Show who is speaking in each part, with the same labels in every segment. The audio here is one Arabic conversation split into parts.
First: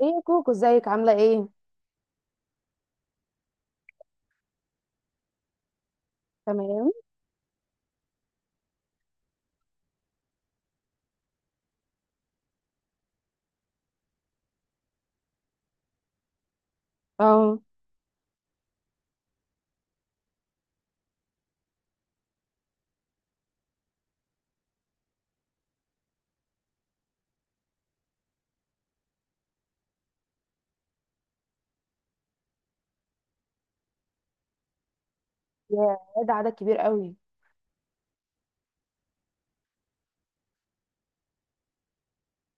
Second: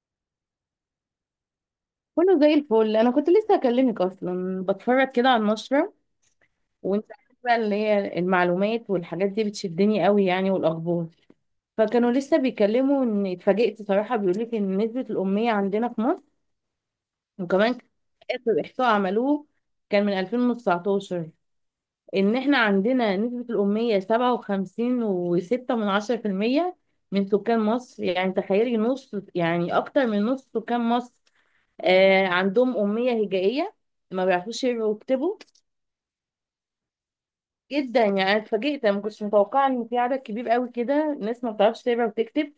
Speaker 1: ايه يا كوكو، ازيك؟ عامله ايه؟
Speaker 2: كله زي الفل. انا كنت لسه اكلمك اصلا، بتفرج كده على النشره.
Speaker 1: تمام.
Speaker 2: وانت عارفة بقى اللي هي المعلومات والحاجات دي بتشدني قوي يعني، والاخبار. فكانوا لسه بيكلموا ان اتفاجئت صراحه، بيقول لك ان نسبه الاميه عندنا في مصر
Speaker 1: اه.
Speaker 2: وكمان اخر احصاء عملوه كان من 2019، ان احنا عندنا نسبة الأمية 57.6% من سكان مصر. يعني تخيلي نص، يعني أكتر من نص سكان مصر عندهم أمية هجائية، ما بيعرفوش يقروا ويكتبوا
Speaker 1: يا، ده عدد كبير قوي.
Speaker 2: جدا. يعني أنا اتفاجئت، أنا ما كنتش متوقعة إن في عدد كبير قوي كده ناس ما بتعرفش تقرا وتكتب.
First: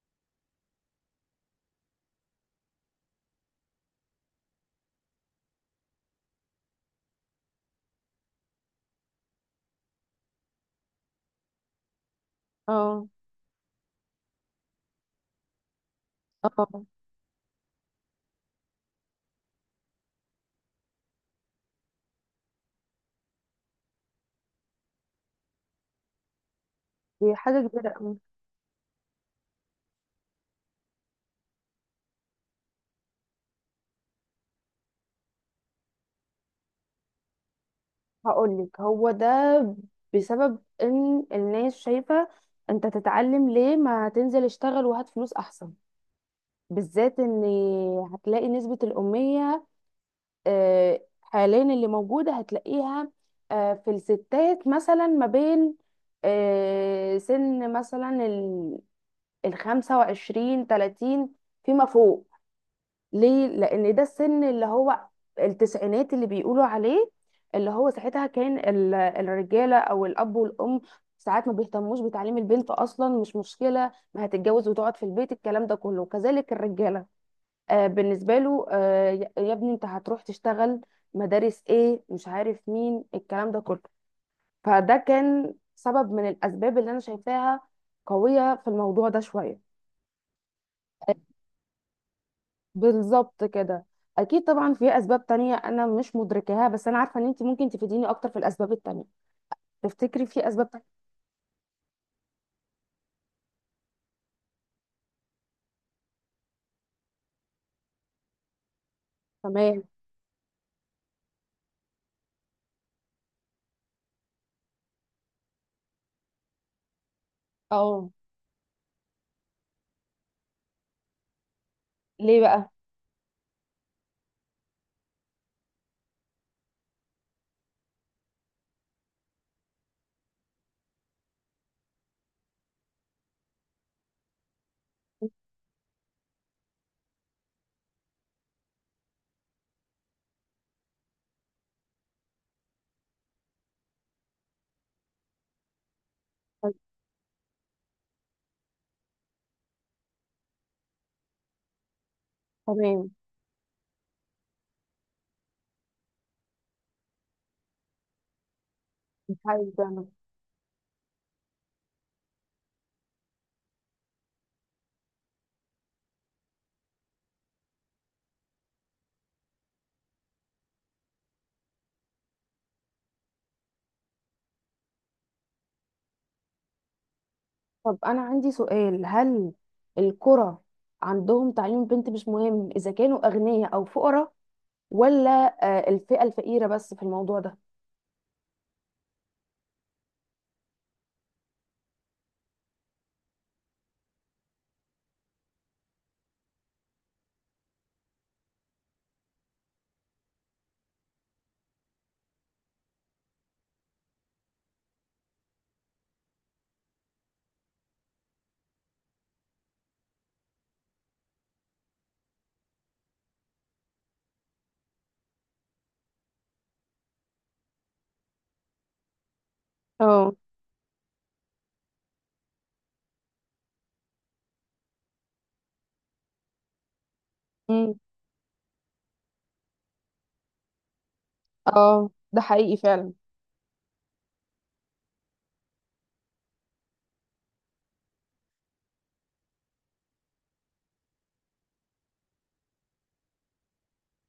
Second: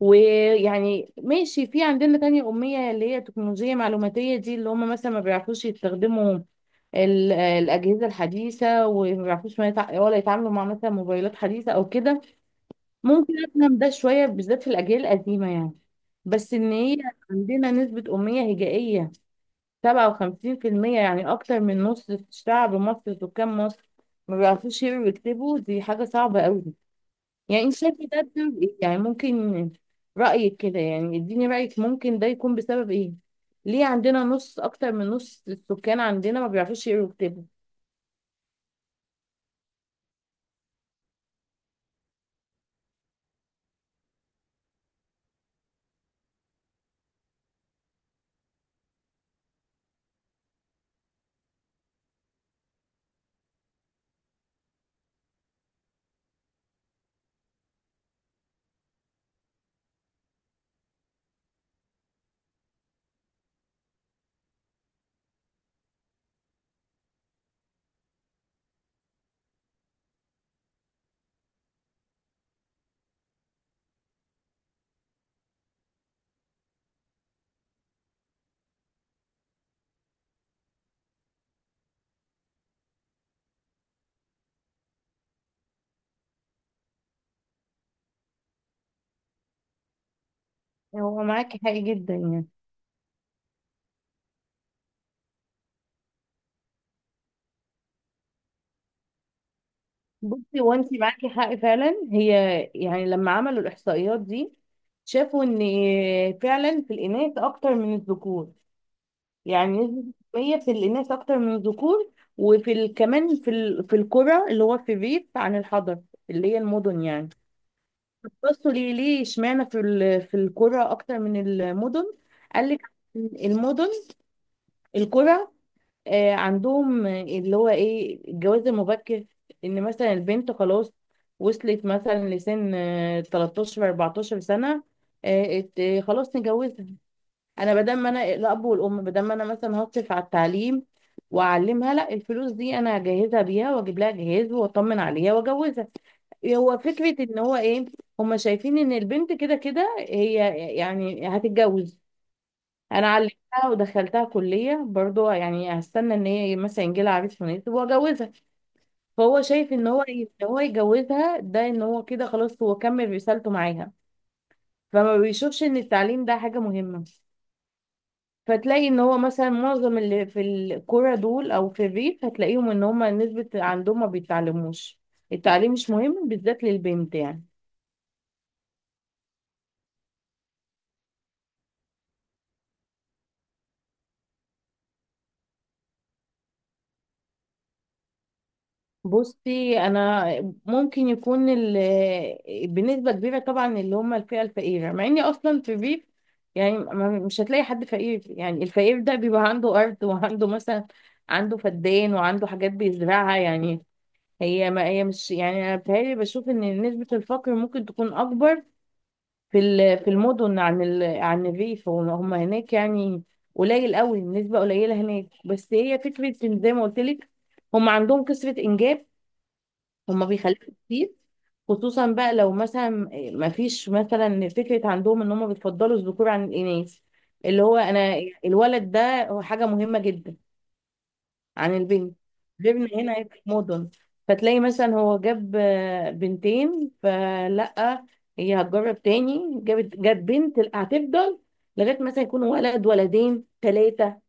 Speaker 2: ويعني ماشي، في عندنا تانية أمية اللي هي تكنولوجية معلوماتية، دي اللي هم مثلا ما بيعرفوش يستخدموا الأجهزة الحديثة، وما بيعرفوش ما يتع... ولا يتعاملوا مع مثلا موبايلات حديثة أو كده.
Speaker 1: اه.
Speaker 2: ممكن أفهم ده شوية بالذات في الأجيال القديمة يعني، بس إن
Speaker 1: اه.
Speaker 2: هي عندنا نسبة أمية هجائية 57%، يعني أكتر من نص شعب مصر سكان مصر ما بيعرفوش يقروا ويكتبوا، دي حاجة صعبة أوي.
Speaker 1: دي
Speaker 2: يعني
Speaker 1: حاجه
Speaker 2: انت
Speaker 1: كبيره
Speaker 2: شايفه
Speaker 1: قوي.
Speaker 2: ده بسبب ايه يعني؟ ممكن رأيك كده، يعني اديني رأيك، ممكن ده يكون بسبب ايه؟ ليه عندنا نص اكتر من نص السكان عندنا ما بيعرفوش يقروا ويكتبوا؟
Speaker 1: هقول لك، هو ده بسبب ان الناس شايفه انت تتعلم ليه؟ ما تنزل اشتغل وهات فلوس احسن. بالذات ان هتلاقي نسبه الاميه حاليا اللي موجوده، هتلاقيها في الستات مثلا ما بين سن مثلا 25 30 فيما فوق. ليه؟ لان ده السن اللي هو التسعينات اللي بيقولوا عليه، اللي هو ساعتها كان الرجاله او الاب والام ساعات ما بيهتموش بتعليم البنت اصلا، مش مشكله، ما هتتجوز وتقعد في البيت، الكلام ده كله. وكذلك الرجاله، بالنسبه له، يا ابني انت هتروح تشتغل، مدارس ايه، مش عارف مين، الكلام ده كله. فده كان سبب من الاسباب اللي انا شايفاها قويه في الموضوع ده شويه.
Speaker 2: هو معاكي حق جدا يعني.
Speaker 1: بالظبط كده. اكيد طبعا في اسباب تانية انا مش مدركاها، بس انا عارفه ان انت ممكن تفيديني اكتر في الاسباب التانية. تفتكري في
Speaker 2: بصي،
Speaker 1: اسباب
Speaker 2: هو
Speaker 1: تانية؟
Speaker 2: انت معاكي حق فعلا هي. يعني لما عملوا الاحصائيات دي شافوا ان فعلا في الاناث اكتر من الذكور. يعني
Speaker 1: تمام.
Speaker 2: نسبة التنمية في الاناث اكتر من الذكور. وفي كمان في في القرى اللي هو في الريف عن الحضر اللي هي المدن يعني.
Speaker 1: اه.
Speaker 2: بصوا ليه، اشمعنى في في القرى اكتر من المدن؟
Speaker 1: ليه
Speaker 2: قال
Speaker 1: بقى؟
Speaker 2: لك المدن القرى عندهم اللي هو ايه الجواز المبكر. ان مثلا البنت خلاص وصلت مثلا لسن 13 14 سنة. خلاص نجوزها. انا بدل ما انا الاب والام، بدل ما انا مثلا هصرف على التعليم واعلمها، لا، الفلوس دي انا هجهزها بيها واجيب لها جهاز واطمن عليها واجوزها.
Speaker 1: طيب،
Speaker 2: هو فكرة ان هو ايه، هما شايفين ان البنت كده كده هي يعني هتتجوز. انا
Speaker 1: تمام.
Speaker 2: علمتها ودخلتها كلية برضو، يعني هستنى ان هي مثلا يجيلها عريس مناسب واجوزها.
Speaker 1: مش
Speaker 2: فهو شايف
Speaker 1: عايزة
Speaker 2: ان هو
Speaker 1: أنا.
Speaker 2: ان هو يجوزها، ده ان هو كده خلاص هو كمل رسالته معاها. فما بيشوفش ان التعليم ده حاجة مهمة. فتلاقي ان هو مثلا معظم اللي في الكوره دول او في الريف هتلاقيهم ان هما نسبة عندهم ما بيتعلموش. التعليم مش مهم بالذات للبنت يعني.
Speaker 1: طب انا عندي سؤال، هل القرى عندهم تعليم بنت مش مهم اذا كانوا اغنياء او فقراء، ولا الفئه الفقيره بس في الموضوع ده؟
Speaker 2: بصي انا، ممكن يكون بنسبة كبيرة طبعا اللي هما الفئة الفقيرة، مع اني اصلا في الريف يعني مش هتلاقي حد فقير. يعني الفقير ده بيبقى عنده ارض وعنده مثلا عنده فدان وعنده حاجات بيزرعها يعني. هي ما هي مش يعني، انا بتهيألي بشوف ان نسبة الفقر ممكن تكون اكبر في في المدن عن عن الريف. هم هناك يعني قليل قوي، النسبة قليلة هناك. بس هي فكرة إن زي ما قلت لك هم عندهم كثرة إنجاب، هم
Speaker 1: اه.
Speaker 2: بيخلفوا كتير. خصوصا بقى لو مثلا ما فيش مثلا فكرة عندهم إن هم بيفضلوا الذكور عن الإناث. اللي هو
Speaker 1: امم.
Speaker 2: أنا الولد ده هو حاجة مهمة جدا عن
Speaker 1: اه.
Speaker 2: البنت.
Speaker 1: ده حقيقي
Speaker 2: غيرنا
Speaker 1: فعلا.
Speaker 2: هنا هيبقى في مدن، فتلاقي مثلا هو جاب بنتين، فلا، هي هتجرب تاني، جابت جاب بنت، لا، هتفضل لغايه مثلا يكون ولد ولدين ثلاثه،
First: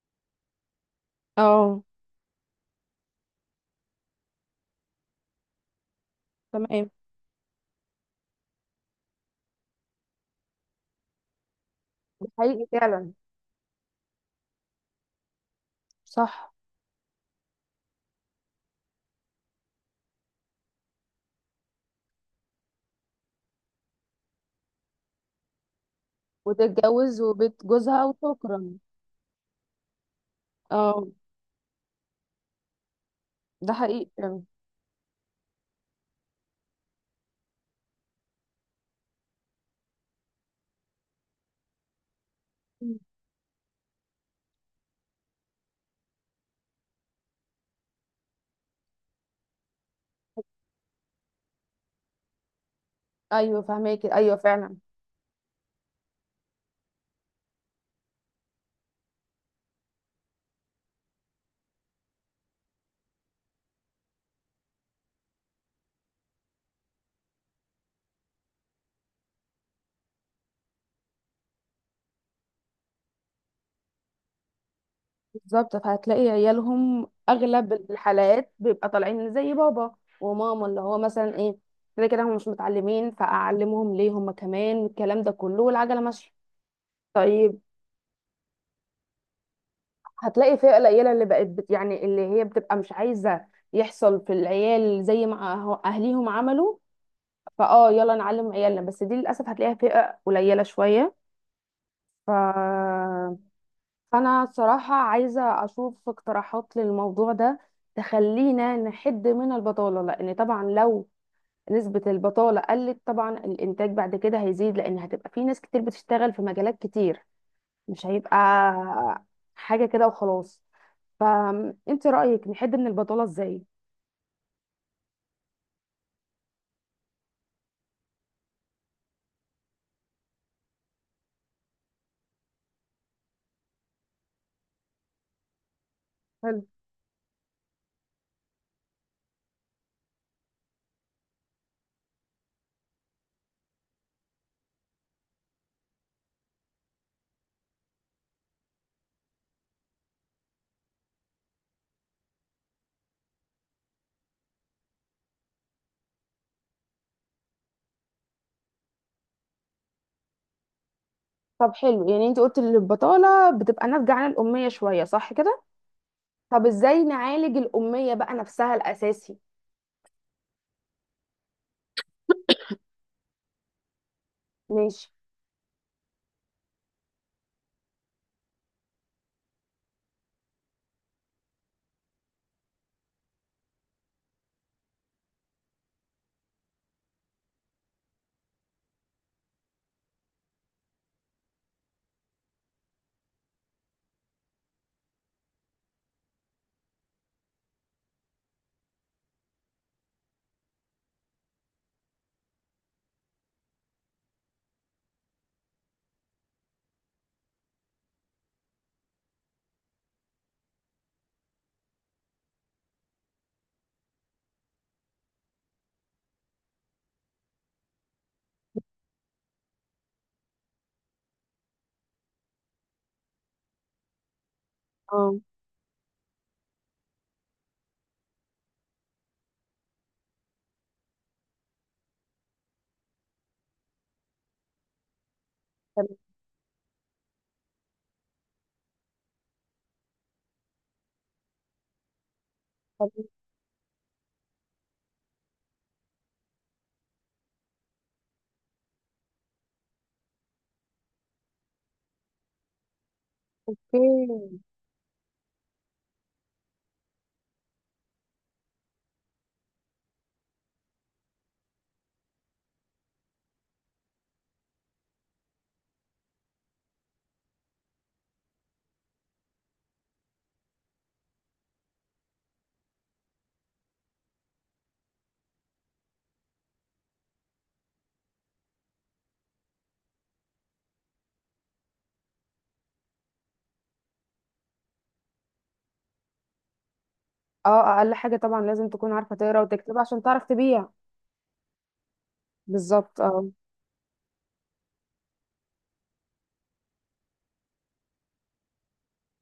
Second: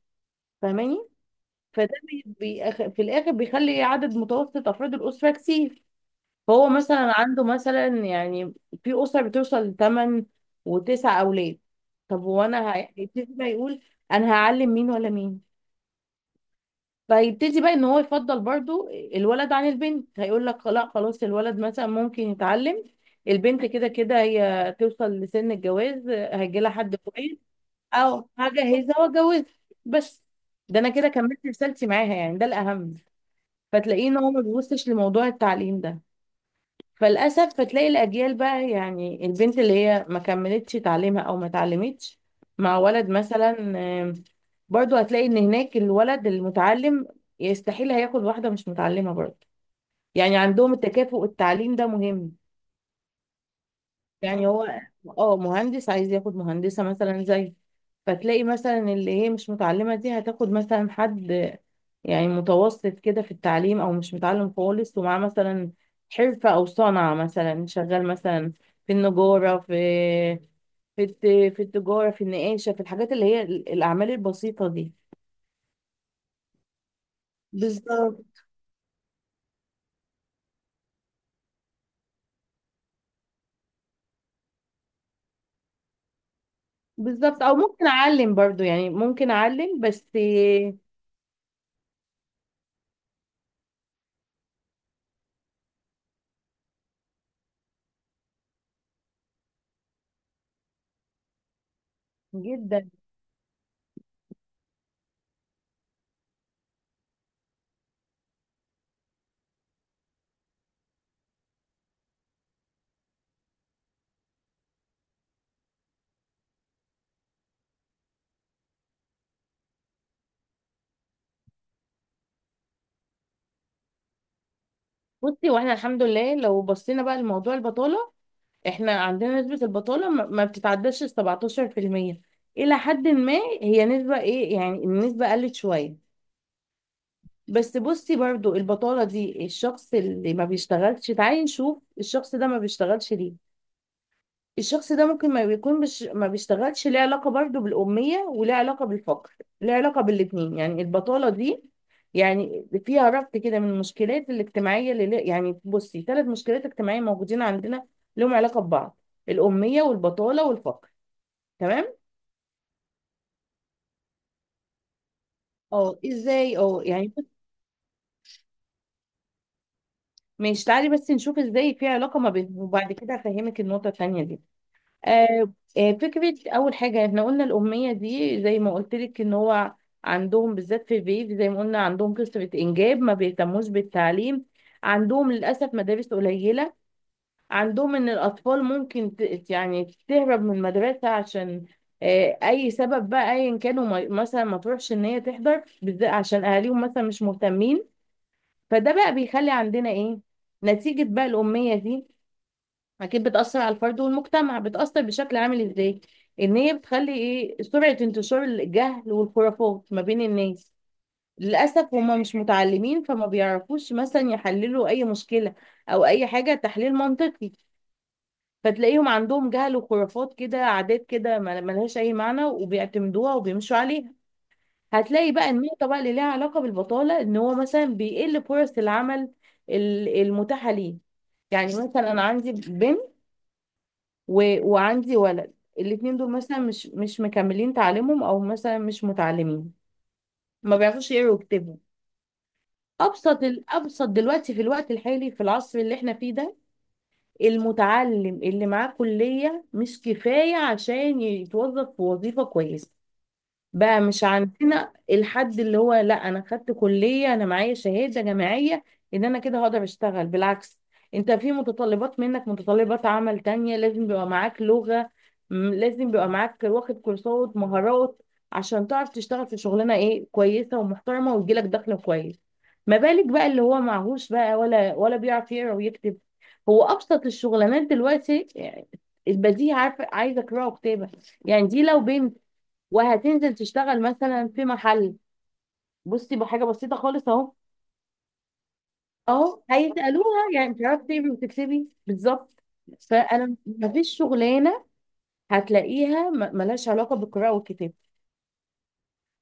Speaker 2: فاهماني؟
Speaker 1: اه.
Speaker 2: فده بي في الاخر بيخلي عدد متوسط افراد الاسره كتير. فهو
Speaker 1: تمام.
Speaker 2: مثلا عنده مثلا يعني في اسره بتوصل لثمان وتسع اولاد. طب
Speaker 1: ده حقيقي
Speaker 2: وانا
Speaker 1: فعلا.
Speaker 2: هيبتدي بقى يقول انا هعلم مين ولا مين.
Speaker 1: صح.
Speaker 2: فيبتدي بقى ان هو يفضل برضو الولد عن البنت، هيقول لك لا خلاص الولد مثلا ممكن يتعلم، البنت كده كده هي توصل لسن الجواز، هيجي لها حد
Speaker 1: وتتجوز
Speaker 2: كويس
Speaker 1: وبيت جوزها
Speaker 2: او
Speaker 1: وشكرا.
Speaker 2: هجهزها واتجوزها بس. ده انا
Speaker 1: اه،
Speaker 2: كده كملت رسالتي معاها يعني، ده الاهم.
Speaker 1: ده
Speaker 2: فتلاقيه
Speaker 1: حقيقي
Speaker 2: ان هو ما
Speaker 1: فعلا.
Speaker 2: بيبصش لموضوع التعليم ده. فللاسف فتلاقي الاجيال بقى، يعني البنت اللي هي ما كملتش تعليمها او ما اتعلمتش مع
Speaker 1: مم.
Speaker 2: ولد مثلا. آم، برضو هتلاقي ان هناك الولد المتعلم يستحيل هياخد واحده مش متعلمه برضو. يعني عندهم التكافؤ، التعليم ده مهم.
Speaker 1: ايوه فهماكي، ايوه
Speaker 2: يعني
Speaker 1: فعلا.
Speaker 2: هو اه مهندس عايز ياخد مهندسه مثلا زي. فتلاقي مثلا اللي هي مش متعلمه دي هتاخد مثلا حد يعني متوسط كده في التعليم او مش متعلم خالص، ومعاه مثلا حرفة او صنعة، مثلا شغال مثلا في النجارة، في في الت- في التجارة، في النقاشة، في الحاجات اللي هي الأعمال البسيطة دي.
Speaker 1: بالظبط، فهتلاقي عيالهم اغلب
Speaker 2: بالظبط.
Speaker 1: الحالات بيبقى طالعين زي بابا وماما، اللي هو مثلا ايه، كده كده هم مش متعلمين، فاعلمهم ليه؟ هم كمان الكلام ده كله، والعجله ماشيه.
Speaker 2: بالظبط، أو
Speaker 1: طيب،
Speaker 2: ممكن أعلم برضو، يعني ممكن أعلم بس.
Speaker 1: هتلاقي فئه قليله اللي بقت يعني اللي هي بتبقى مش عايزه يحصل في العيال زي ما اهليهم عملوا، فاه يلا نعلم عيالنا، بس دي للاسف هتلاقيها فئه قليله شويه. ف...
Speaker 2: جدا.
Speaker 1: فأنا صراحة عايزة أشوف اقتراحات للموضوع ده تخلينا نحد من البطالة، لأن طبعا لو نسبة البطالة قلت طبعا الإنتاج بعد كده هيزيد، لأن هتبقى في ناس كتير بتشتغل في مجالات كتير، مش هيبقى حاجة كده وخلاص. فأنت رأيك نحد من البطالة إزاي؟
Speaker 2: بصي، واحنا الحمد لله لو بصينا بقى لموضوع البطالة، احنا عندنا نسبة البطالة ما بتتعداش ال 17% إلى حد ما. هي نسبة إيه يعني، النسبة قلت شوية.
Speaker 1: حلو.
Speaker 2: بس بصي برضو البطالة دي، الشخص اللي ما بيشتغلش، تعالي نشوف الشخص ده ما بيشتغلش ليه. الشخص ده ممكن ما بيكون مش ما بيشتغلش، ليه علاقة برضو بالأمية وليه علاقة بالفقر، ليه علاقة بالاتنين. يعني البطالة دي يعني فيها ربط كده من المشكلات الاجتماعية، اللي يعني بصي 3 مشكلات اجتماعية موجودين عندنا لهم علاقة ببعض: الأمية والبطالة والفقر.
Speaker 1: طب
Speaker 2: تمام.
Speaker 1: حلو، يعني انت قلت ان البطالة بتبقى ناتجة عن الأمية شوية، صح كده؟
Speaker 2: اه ازاي
Speaker 1: طب
Speaker 2: اه
Speaker 1: ازاي
Speaker 2: يعني.
Speaker 1: نعالج الأمية بقى نفسها الأساسي؟
Speaker 2: ماشي، تعالي بس نشوف ازاي في علاقة ما بينهم وبعد كده هفهمك النقطة التانية دي.
Speaker 1: ماشي.
Speaker 2: آه، فكرة أول حاجة احنا قلنا الأمية دي زي ما قلت لك إن هو عندهم بالذات في الريف زي ما قلنا عندهم كثرة إنجاب، ما بيهتموش بالتعليم، عندهم للأسف مدارس قليلة، عندهم إن الأطفال ممكن يعني تهرب من المدرسة عشان أي سبب بقى أيا كانوا مثلا ما تروحش، إن هي تحضر بالذات عشان أهاليهم مثلا مش مهتمين. فده بقى بيخلي عندنا إيه نتيجة بقى الأمية دي، اكيد بتأثر على الفرد والمجتمع، بتأثر بشكل عامل ازاي، ان هي بتخلي ايه سرعة انتشار الجهل والخرافات ما بين الناس. للأسف هما مش متعلمين فما بيعرفوش مثلا يحللوا اي مشكلة او اي حاجة تحليل منطقي. فتلاقيهم عندهم جهل وخرافات كده، عادات كده ملهاش اي معنى وبيعتمدوها وبيمشوا عليها. هتلاقي
Speaker 1: اه.
Speaker 2: بقى النقطة بقى اللي ليها علاقة بالبطالة، ان هو مثلا بيقل فرص العمل المتاحة ليه. يعني مثلا انا عندي بنت و... وعندي ولد، الاتنين دول مثلا مش مكملين تعليمهم، او مثلا مش متعلمين، ما بيعرفوش يقروا ويكتبوا.
Speaker 1: تمام.
Speaker 2: ابسط الابسط دلوقتي في الوقت الحالي في العصر اللي احنا فيه ده، المتعلم اللي معاه كلية مش كفاية عشان يتوظف في وظيفة كويسة.
Speaker 1: اوكي.
Speaker 2: بقى مش عندنا الحد اللي هو لا انا خدت كلية انا معايا شهادة جامعية ان انا كده هقدر اشتغل، بالعكس، انت في متطلبات منك، متطلبات عمل تانية، لازم بيبقى معاك لغة، لازم بيبقى معاك واخد كورسات مهارات عشان تعرف تشتغل في شغلانة ايه كويسة ومحترمة ويجيلك دخل كويس. ما بالك بقى اللي هو معهوش بقى ولا بيعرف يقرا ويكتب. هو ابسط الشغلانات دلوقتي، يعني البديهي، عارفه، عايزه قراءه وكتابه. يعني دي لو بنت وهتنزل تشتغل مثلا في محل، بصي بحاجه بسيطه خالص اهو،
Speaker 1: اه، اقل حاجه طبعا لازم تكون عارفه تقرا
Speaker 2: اهو
Speaker 1: وتكتب عشان
Speaker 2: هيسالوها
Speaker 1: تعرف
Speaker 2: يعني
Speaker 1: تبيع.
Speaker 2: بتعرفي تعملي وتكسبي، بالظبط.
Speaker 1: بالظبط. اه.
Speaker 2: فانا مفيش شغلانه هتلاقيها ملهاش علاقه بالقراءه والكتابه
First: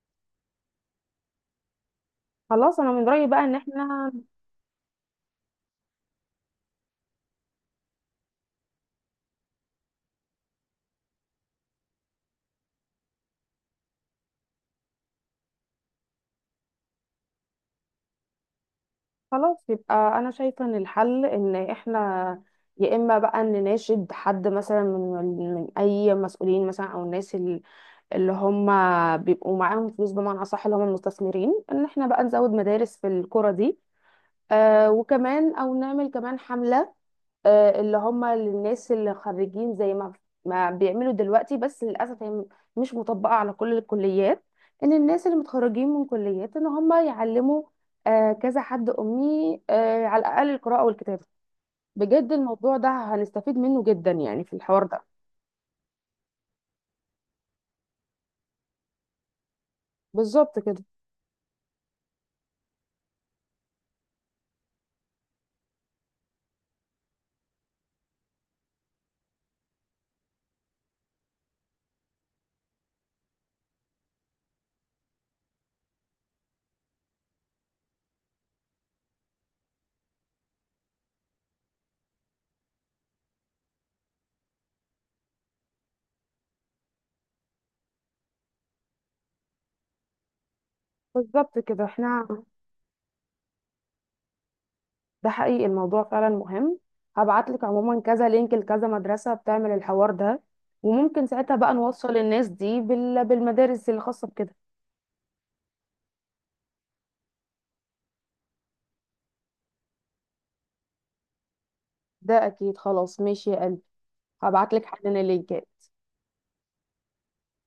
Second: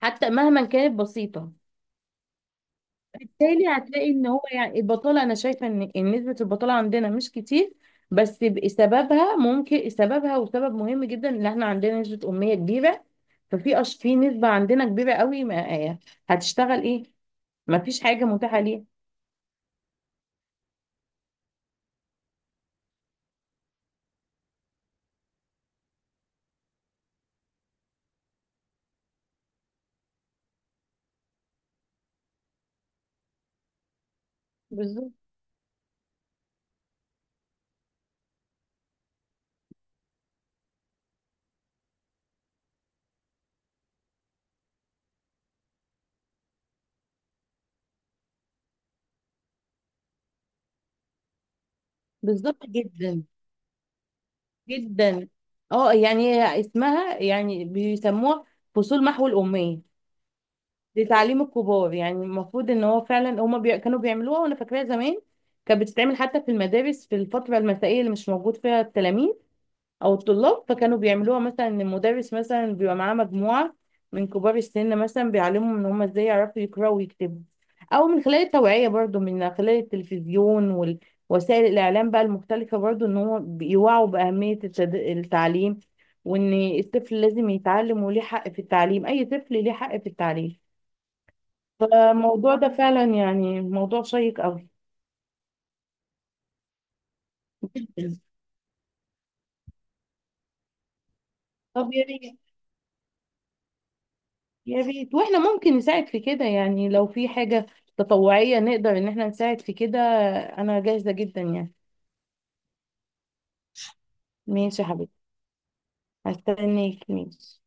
Speaker 2: حتى مهما كانت بسيطه.
Speaker 1: خلاص انا من رايي بقى ان
Speaker 2: بالتالي هتلاقي
Speaker 1: احنا،
Speaker 2: ان هو يعني البطاله، انا شايفه ان إن نسبه البطاله عندنا مش كتير، بس سببها ممكن، سببها وسبب مهم جدا ان احنا عندنا نسبه اميه كبيره. ففي في نسبه عندنا كبيره قوي ما... هتشتغل ايه، مفيش حاجه متاحه ليها.
Speaker 1: خلاص يبقى انا شايفه ان الحل ان احنا، يا اما بقى نناشد حد مثلا من اي مسؤولين مثلا او الناس اللي هم بيبقوا معاهم فلوس، بمعنى اصح اللي هم المستثمرين، ان احنا بقى نزود مدارس في القرى دي.
Speaker 2: بالظبط.
Speaker 1: وكمان او نعمل كمان حمله، اللي هم الناس اللي خريجين زي ما ما بيعملوا دلوقتي، بس للاسف هي مش مطبقه على كل الكليات، ان الناس اللي متخرجين من كليات ان هم يعلموا كذا حد امي على الاقل القراءه والكتابه. بجد
Speaker 2: بالظبط
Speaker 1: الموضوع ده
Speaker 2: جدا.
Speaker 1: هنستفيد منه جدا يعني في الحوار ده.
Speaker 2: جدا. اه يعني هي اسمها يعني بيسموها فصول محو الأمية
Speaker 1: بالظبط كده.
Speaker 2: لتعليم الكبار. يعني المفروض ان هو فعلا هما كانوا بيعملوها، وانا فاكراها زمان كانت بتتعمل حتى في المدارس في الفترة المسائية اللي مش موجود فيها التلاميذ او الطلاب. فكانوا بيعملوها مثلا ان المدرس مثلا بيبقى معاه مجموعه من كبار السن مثلا بيعلمهم ان هم ازاي يعرفوا يقراوا ويكتبوا، او من خلال التوعيه برضو من خلال التلفزيون ووسائل الاعلام بقى المختلفه، برضو ان هو بيوعوا باهميه التعليم، وان الطفل لازم يتعلم وليه حق في التعليم، اي طفل ليه حق في التعليم.
Speaker 1: بالظبط كده احنا،
Speaker 2: فالموضوع ده فعلا يعني موضوع شيق قوي.
Speaker 1: ده حقيقي الموضوع فعلا مهم. هبعت لك عموما كذا لينك لكذا مدرسه بتعمل الحوار ده، وممكن ساعتها بقى
Speaker 2: طب يا
Speaker 1: نوصل
Speaker 2: ريت،
Speaker 1: الناس دي بالمدارس الخاصه بكده.
Speaker 2: يا ريت واحنا ممكن نساعد في كده، يعني لو في حاجة تطوعية نقدر ان احنا نساعد في كده، انا جاهزة جدا يعني.
Speaker 1: ده اكيد، خلاص ماشي يا قلبي، هبعت
Speaker 2: ماشي
Speaker 1: لك
Speaker 2: يا
Speaker 1: حالا
Speaker 2: حبيبتي،
Speaker 1: اللينكات.
Speaker 2: هستناك، ماشي.